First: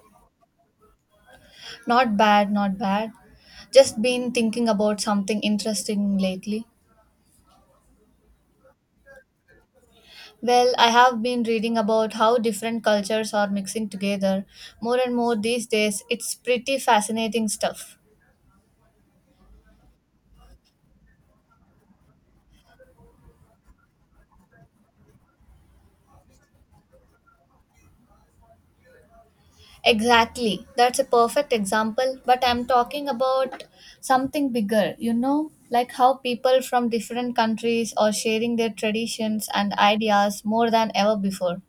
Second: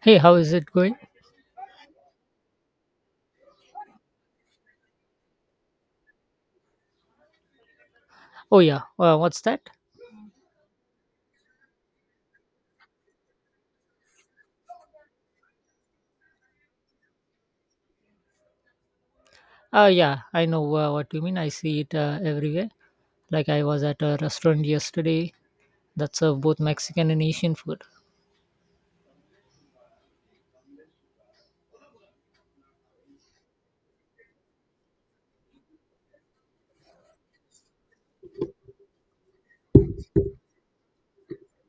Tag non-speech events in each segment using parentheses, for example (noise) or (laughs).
Hey, how is it going? Not bad, not bad. Just been thinking about something interesting lately. Oh, yeah. What's that? Well, I have been reading about how different cultures are mixing together more and more these days. It's pretty fascinating stuff. Yeah, I know what you mean. I see it everywhere. Like, I was at a restaurant yesterday that served both Mexican and Asian food. Exactly. That's a perfect example, but I'm talking about something bigger, you know, like how people from different countries are sharing their traditions and ideas more than ever before.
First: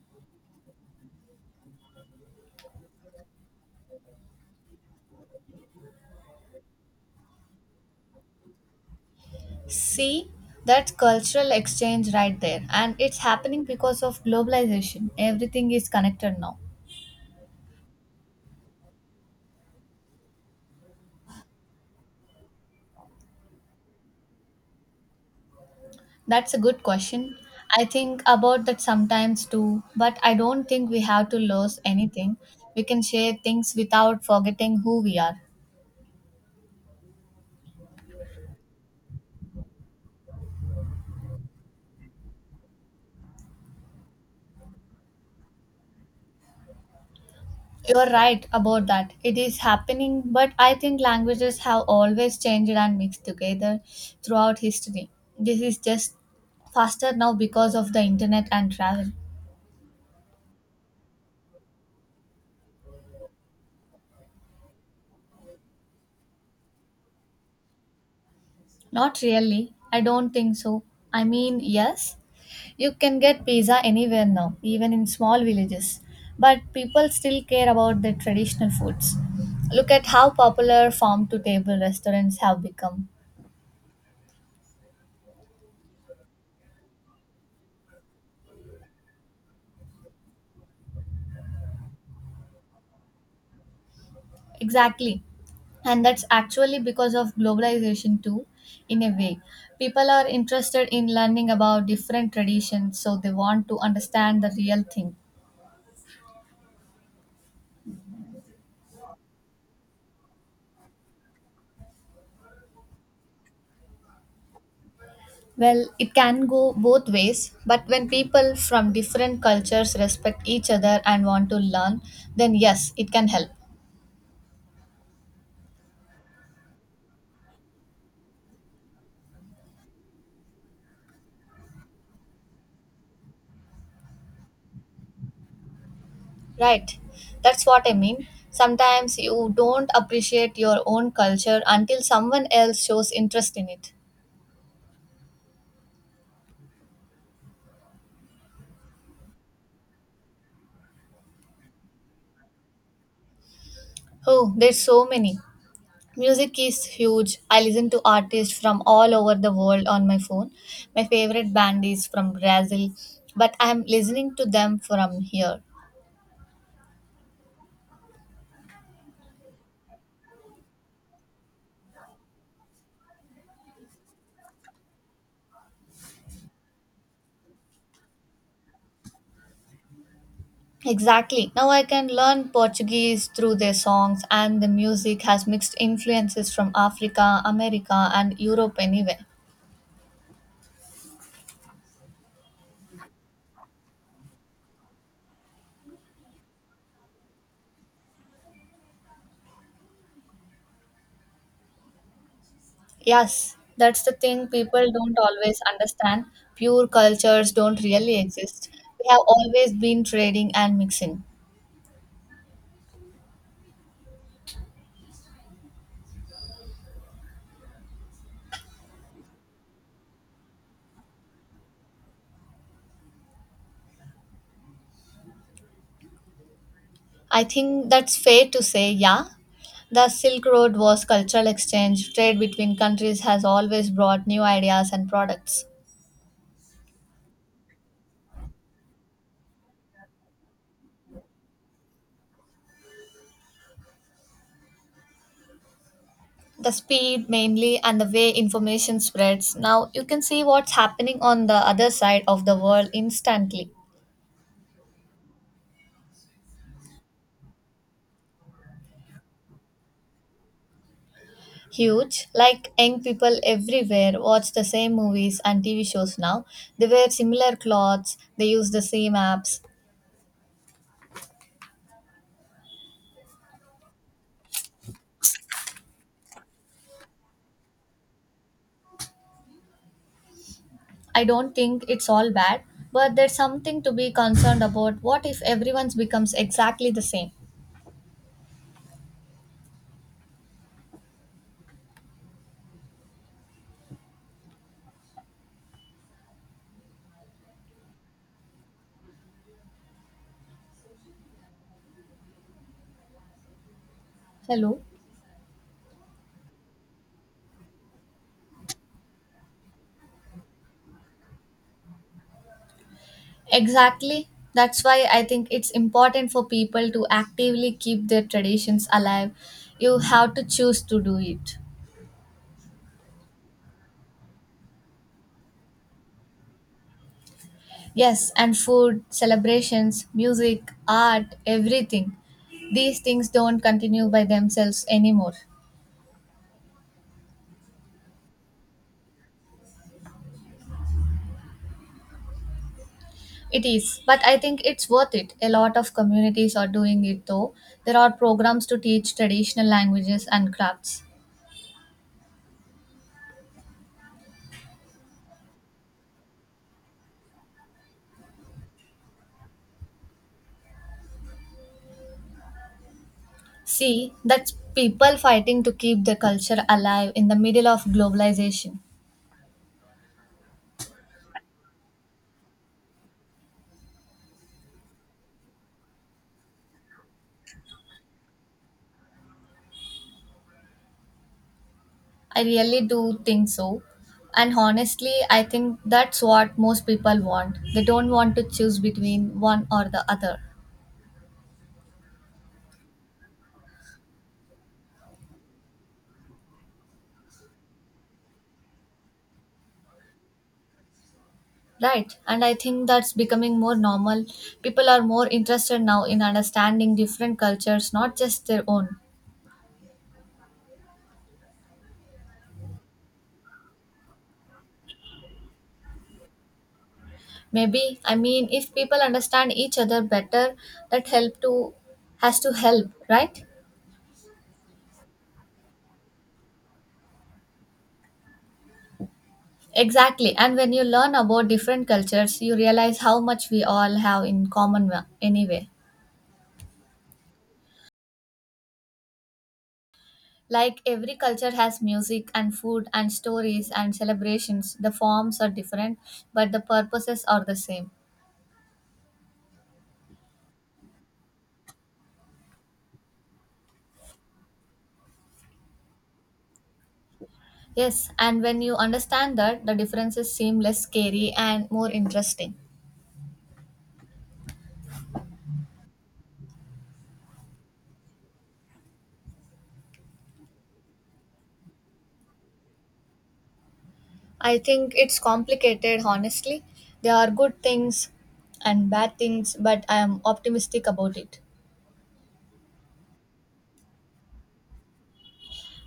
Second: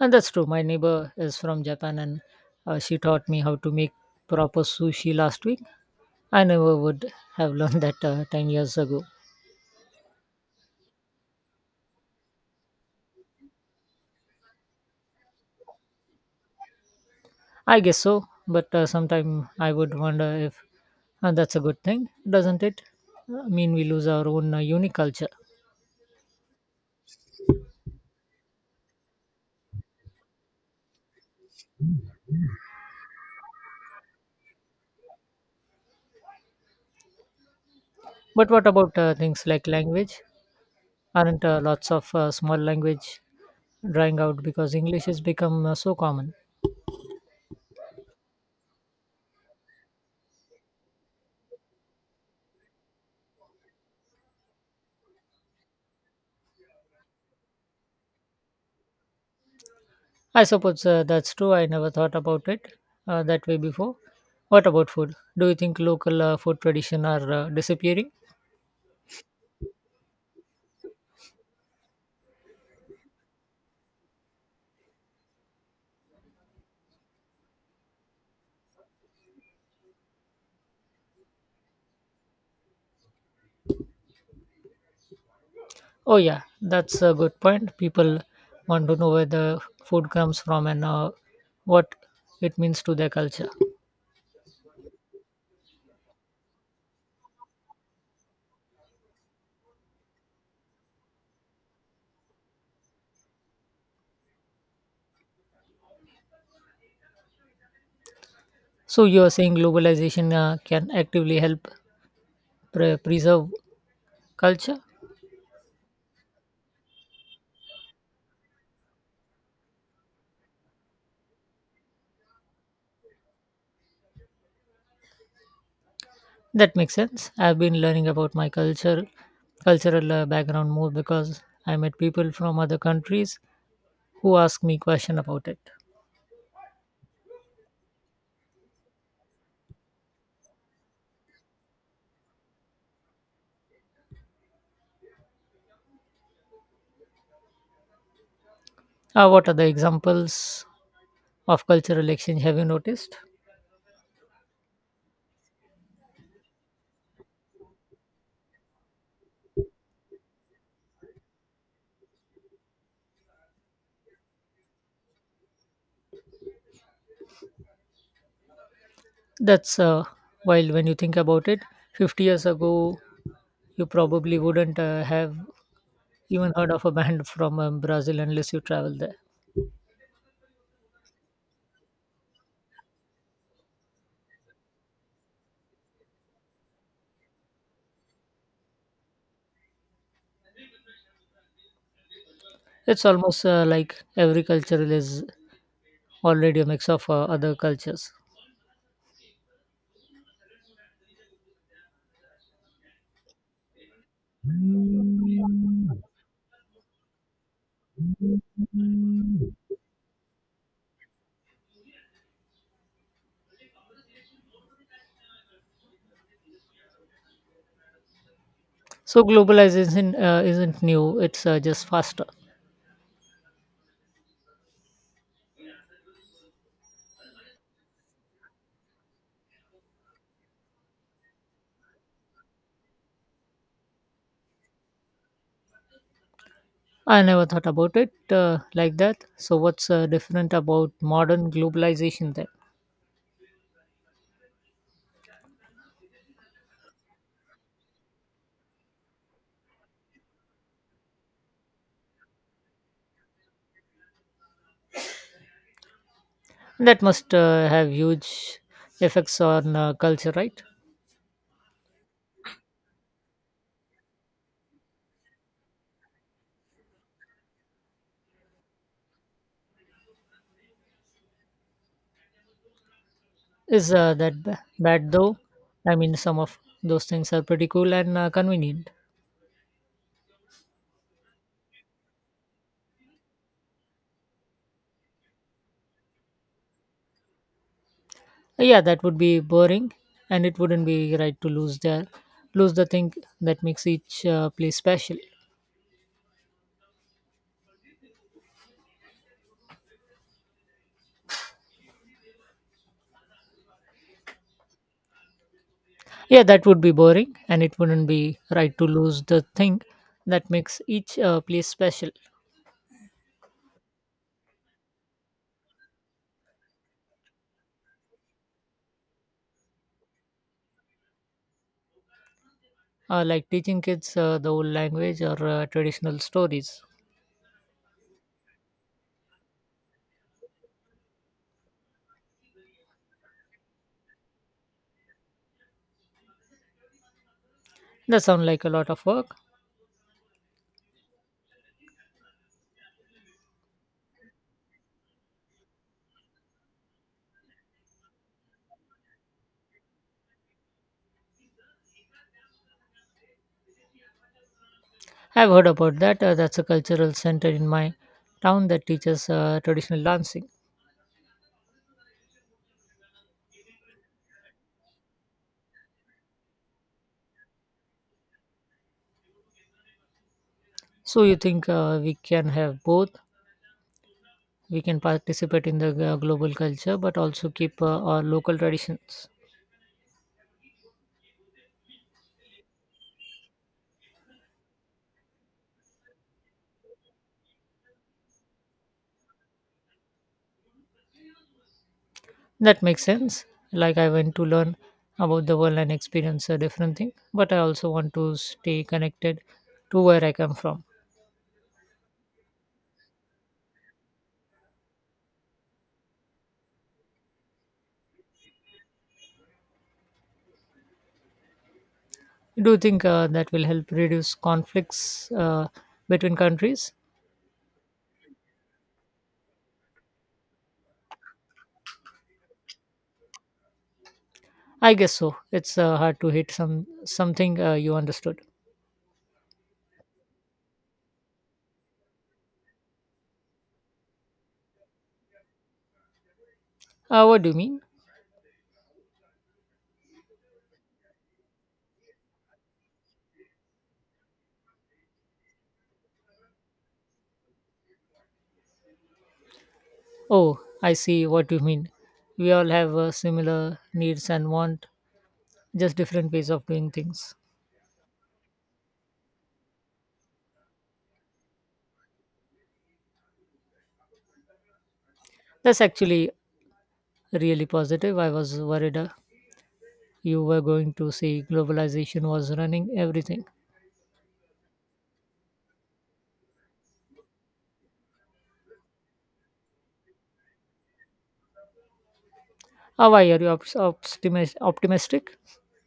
And that's true. My neighbor is from Japan and she taught me how to make proper sushi last week. I never would have (laughs) learned that 10 years ago. See, that's cultural exchange right there. And it's happening because of globalization. Everything is connected now. I guess so, but sometime I would wonder if that's a good thing, doesn't it? I mean, we lose our own unique culture. That's a good question. I think about that sometimes too, but I don't think we have to lose anything. We can share things without forgetting who we are. But what about things like language? Aren't lots of small language drying out because english has become so common. You're right about that. It is happening, but I think languages have always changed and mixed together throughout history. This is just faster now because of the internet and travel. I suppose that's true. I never thought about it that way before. What about food? Do you think local food tradition are disappearing? Not really. I don't think so. I mean, yes, you can get pizza anywhere now, even in small villages. But people still care about their traditional foods. Look at how popular farm to table restaurants have become. Oh, yeah, that's a good point. People want to know where the food comes from and what it means to their culture. Exactly. And that's actually because of globalization, too, in a way. People are interested in learning about different traditions, so they want to understand the real thing. So you are saying globalization can actively help preserve culture? Well, it can go both ways, but when people from different cultures respect each other and want to learn, then yes, it can help. That makes sense. I've been learning about my cultural background more because I met people from other countries who ask me question about it. Right? That's what I mean. Sometimes you don't appreciate your own culture until someone else shows interest in it. What are the examples of cultural exchange have you noticed? Oh, there's so many. Music is huge. I listen to artists from all over the world on my phone. My favorite band is from Brazil, but I'm listening to them from here. That's wild when you think about it, 50 years ago, you probably wouldn't have even heard of a (laughs) band from Brazil unless you travel there. Exactly. Now I can learn Portuguese through their songs, and the music has mixed influences from Africa, America, and Europe, anyway. It's almost like every culture is already a mix of other cultures. Yes, that's the thing people don't always understand. Pure cultures don't really exist. We have always been trading and mixing. So globalization isn't new; it's just faster. I think that's fair to say, yeah. The Silk Road was cultural exchange. Trade between countries has always brought new ideas and products. I never thought about it like that. So what's different about modern globalization then? The speed mainly, and the way information spreads. Now you can see what's happening on the other side of the world instantly. That must have huge effects on culture, right? Huge, like young people everywhere watch the same movies and TV shows now. They wear similar clothes, they use the same apps. Is that bad though? I mean, some of those things are pretty cool and convenient. I don't think it's all bad, but there's something to be concerned about. What if everyone's becomes exactly the same? Yeah, that would be boring, and it wouldn't be right to lose the thing that makes each place special. Hello? Yeah, that would be boring, and it wouldn't be right to lose the thing that makes each place special, Exactly. That's why I think it's important for people to actively keep their traditions alive. You have to choose to do it. Like teaching kids the old language or traditional stories. Yes, and food, celebrations, music, art, everything. These things don't continue by themselves anymore. That sounds like a lot of work. It is, but I think it's worth it. A lot of communities are doing it though. There are programs to teach traditional languages and crafts. I've heard about that. That's a cultural center in my town that teaches traditional dancing. See, that's people fighting to keep their culture alive in the middle of globalization. So you think we can have both? We can participate in the global culture, but also keep our local traditions. I really do think so. And honestly, I think that's what most people want. They don't want to choose between one or the other. That makes sense. Like I want to learn about the world and experience a different thing, but I also want to stay connected to where I come from. Right. And I think that's becoming more normal. People are more interested now in understanding different cultures, not just their own. Do you think that will help reduce conflicts between countries? Maybe, I mean, if people understand each other better, that help to has to help, right? I guess so. It's hard to hit something you understood. Exactly. And when you learn about different cultures, you realize how much we all have in common anyway. What do you mean? Like every culture has music and food and stories and celebrations. The forms are different, but the purposes are the same. Oh, I see what you mean. We all have similar needs and want just different ways of doing things. Yes, and when you understand that, the differences seem less scary and more interesting. That's actually really positive. I was worried you were going to see globalization was running everything. I think it's complicated, honestly. There are good things and bad things, but I am optimistic about it. Ah, why are you optimistic?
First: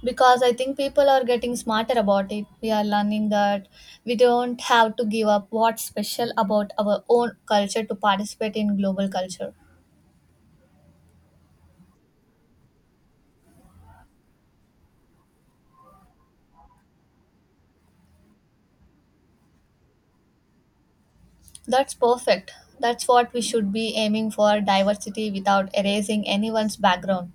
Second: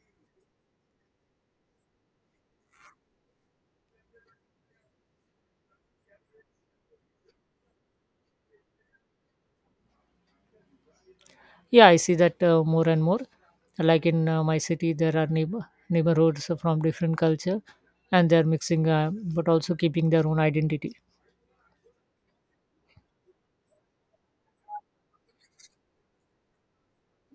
Because I think people are getting smarter about it. We are learning that we don't have to give up what's special about our own culture to participate in global culture. Yeah, I see that more and more. Like in my city, there are neighborhoods from different culture, and they're mixing, but also keeping their own identity. That's perfect. That's what we should be aiming for, diversity without erasing anyone's background.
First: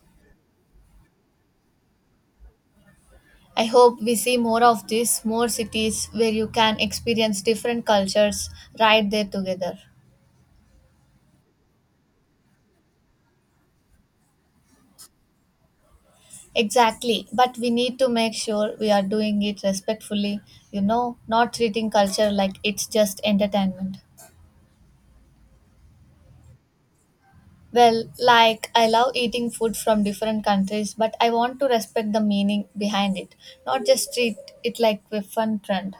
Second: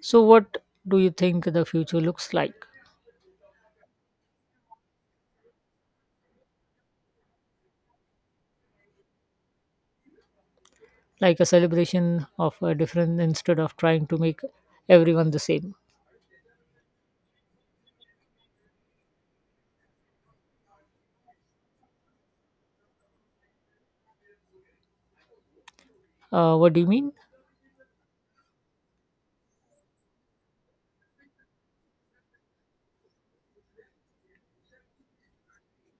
So, what do you think the future looks like? I hope we see more of this, more cities where you can experience different cultures right there together. Like a celebration of a different instead of trying to make everyone the same. Exactly, but we need to make sure we are doing it respectfully, you know, not treating culture like it's just entertainment. What do you mean? Well, like I love eating food from different countries, but I want to respect the meaning behind it, not just treat it like a fun trend.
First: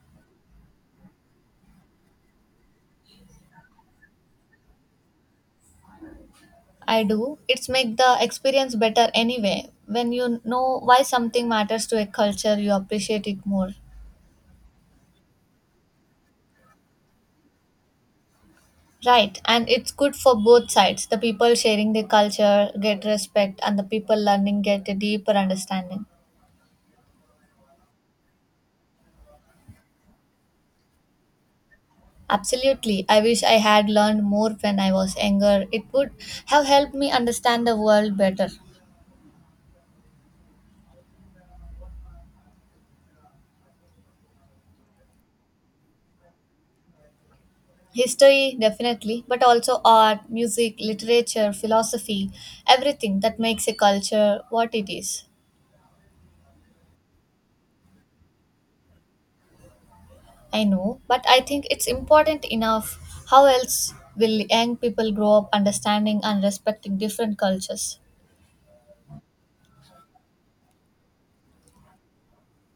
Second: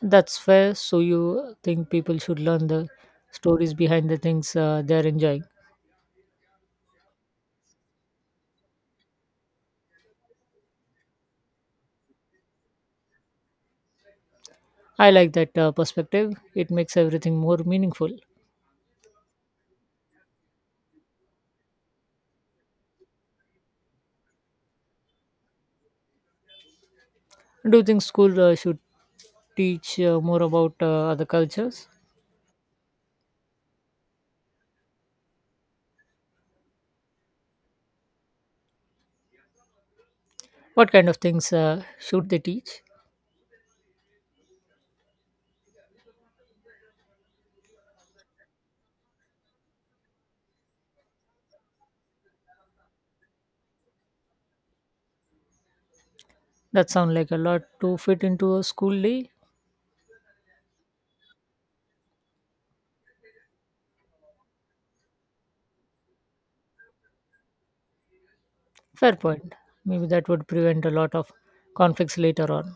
That's fair. So you think people should learn the stories behind the things they're enjoying. I do. It's make the experience better anyway. When you know why something matters to a culture, you appreciate it more. I like that perspective. It makes everything more meaningful. Right, and it's good for both sides. The people sharing their culture get respect, and the people learning get a deeper understanding. Do you think school should teach more about other cultures? Absolutely. I wish I had learned more when I was younger. It would have helped me understand the world better. What kind of things should they teach? History, definitely, but also art, music, literature, philosophy, everything that makes a culture what it is. That sounds like a lot to fit into a school day. I know, but I think it's important enough. How else will young people grow up understanding and respecting different cultures? Fair point. Maybe that would prevent a lot of conflicts later on.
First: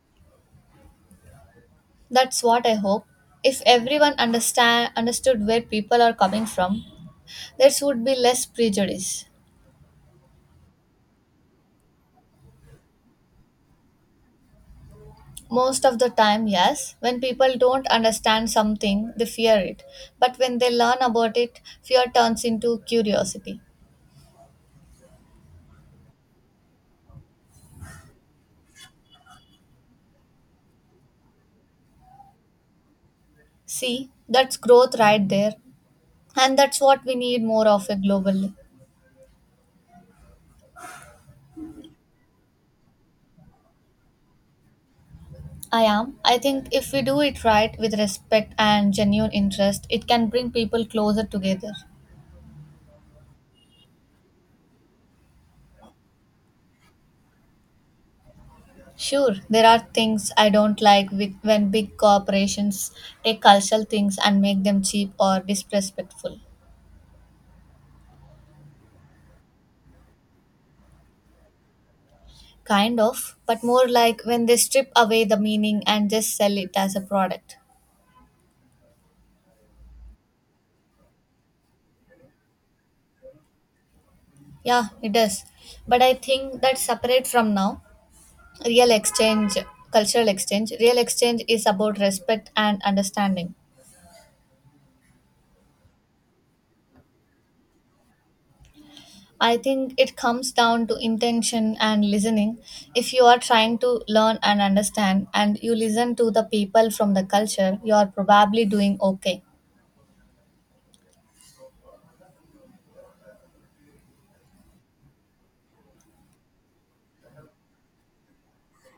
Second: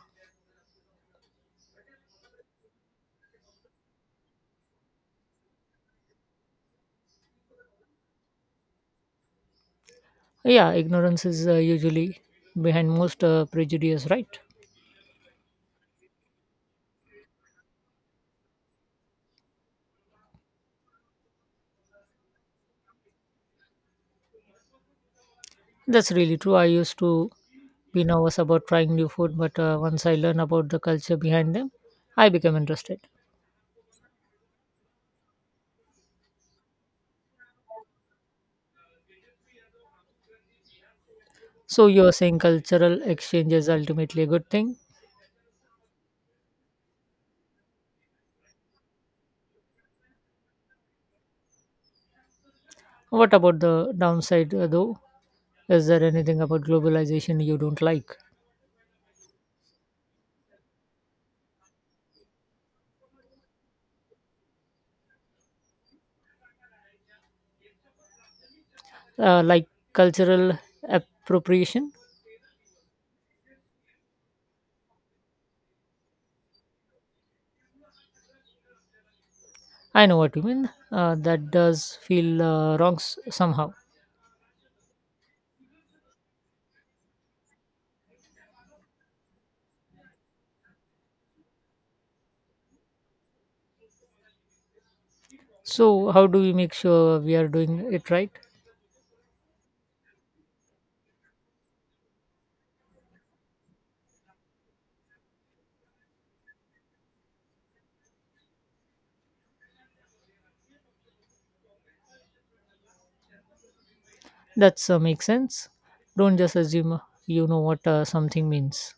That's what I hope. If everyone understand understood where people are coming from, there would be less prejudice. Yeah, ignorance is usually behind most prejudice, right? Most of the time, yes, when people don't understand something, they fear it. But when they learn about it, fear turns into curiosity. That's really true. I used to be nervous about trying new food, but once I learned about the culture behind them, I became interested. See, that's growth right there. And that's what we need more of a globally. So you're saying cultural exchange is ultimately a good thing. I am. I think if we do it right with respect and genuine interest, it can bring people closer together. What about the downside, though? Is there anything about globalization you don't Sure, there are things I don't like with when big corporations take cultural things and make them cheap or disrespectful. Like cultural appropriation? Kind of, but more like when they strip away the meaning and just sell it as a product. I know what you mean. That does feel wrong somehow. Yeah, it does. But I think that separate from now, real exchange, cultural exchange, real exchange is about respect and understanding. So how do we make sure we are doing it right? I think it comes down to intention and listening. If you are trying to learn and understand, and you listen to the people from the culture, you are probably doing okay. That's makes sense. Don't just assume you know what something means.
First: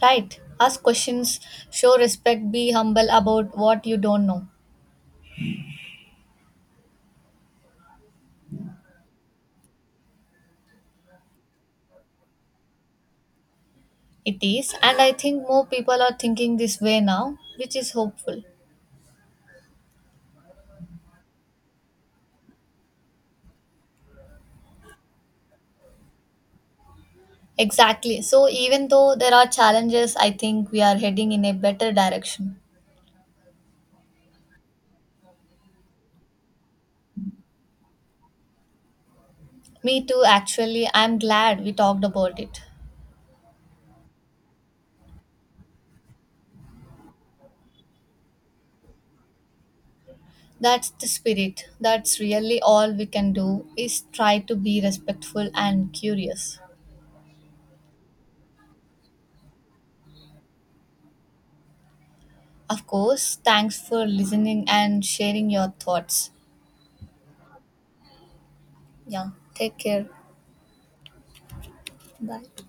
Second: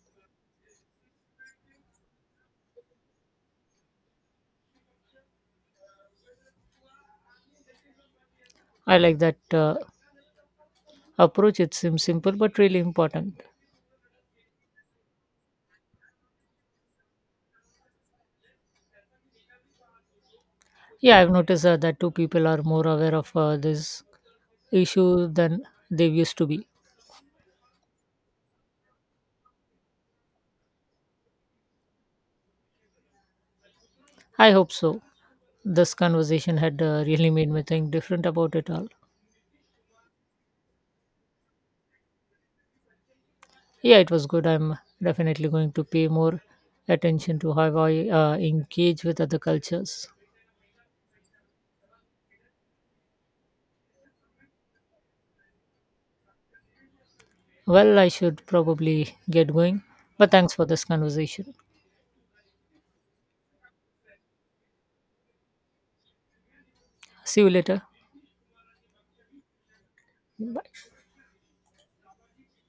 Right? Ask questions, show respect, be humble about what you don't know. I like that approach. It seems simple but really important. It is, and I think more people are thinking this way now, which is hopeful. Yeah, I've noticed that two people are more aware of this issue than they used to be. Exactly. So, even though there are challenges, I think we are heading in a better direction. I hope so. This conversation had really made me think different about it all. Me too, actually. I'm glad we talked about it. Yeah, it was good. I'm definitely going to pay more attention to how I engage with other cultures. That's the spirit. That's really all we can do is try to be respectful and curious. Well, I should probably get going, but thanks for this conversation. Of course, thanks for listening and sharing your thoughts. See you later. Yeah, take care. Bye.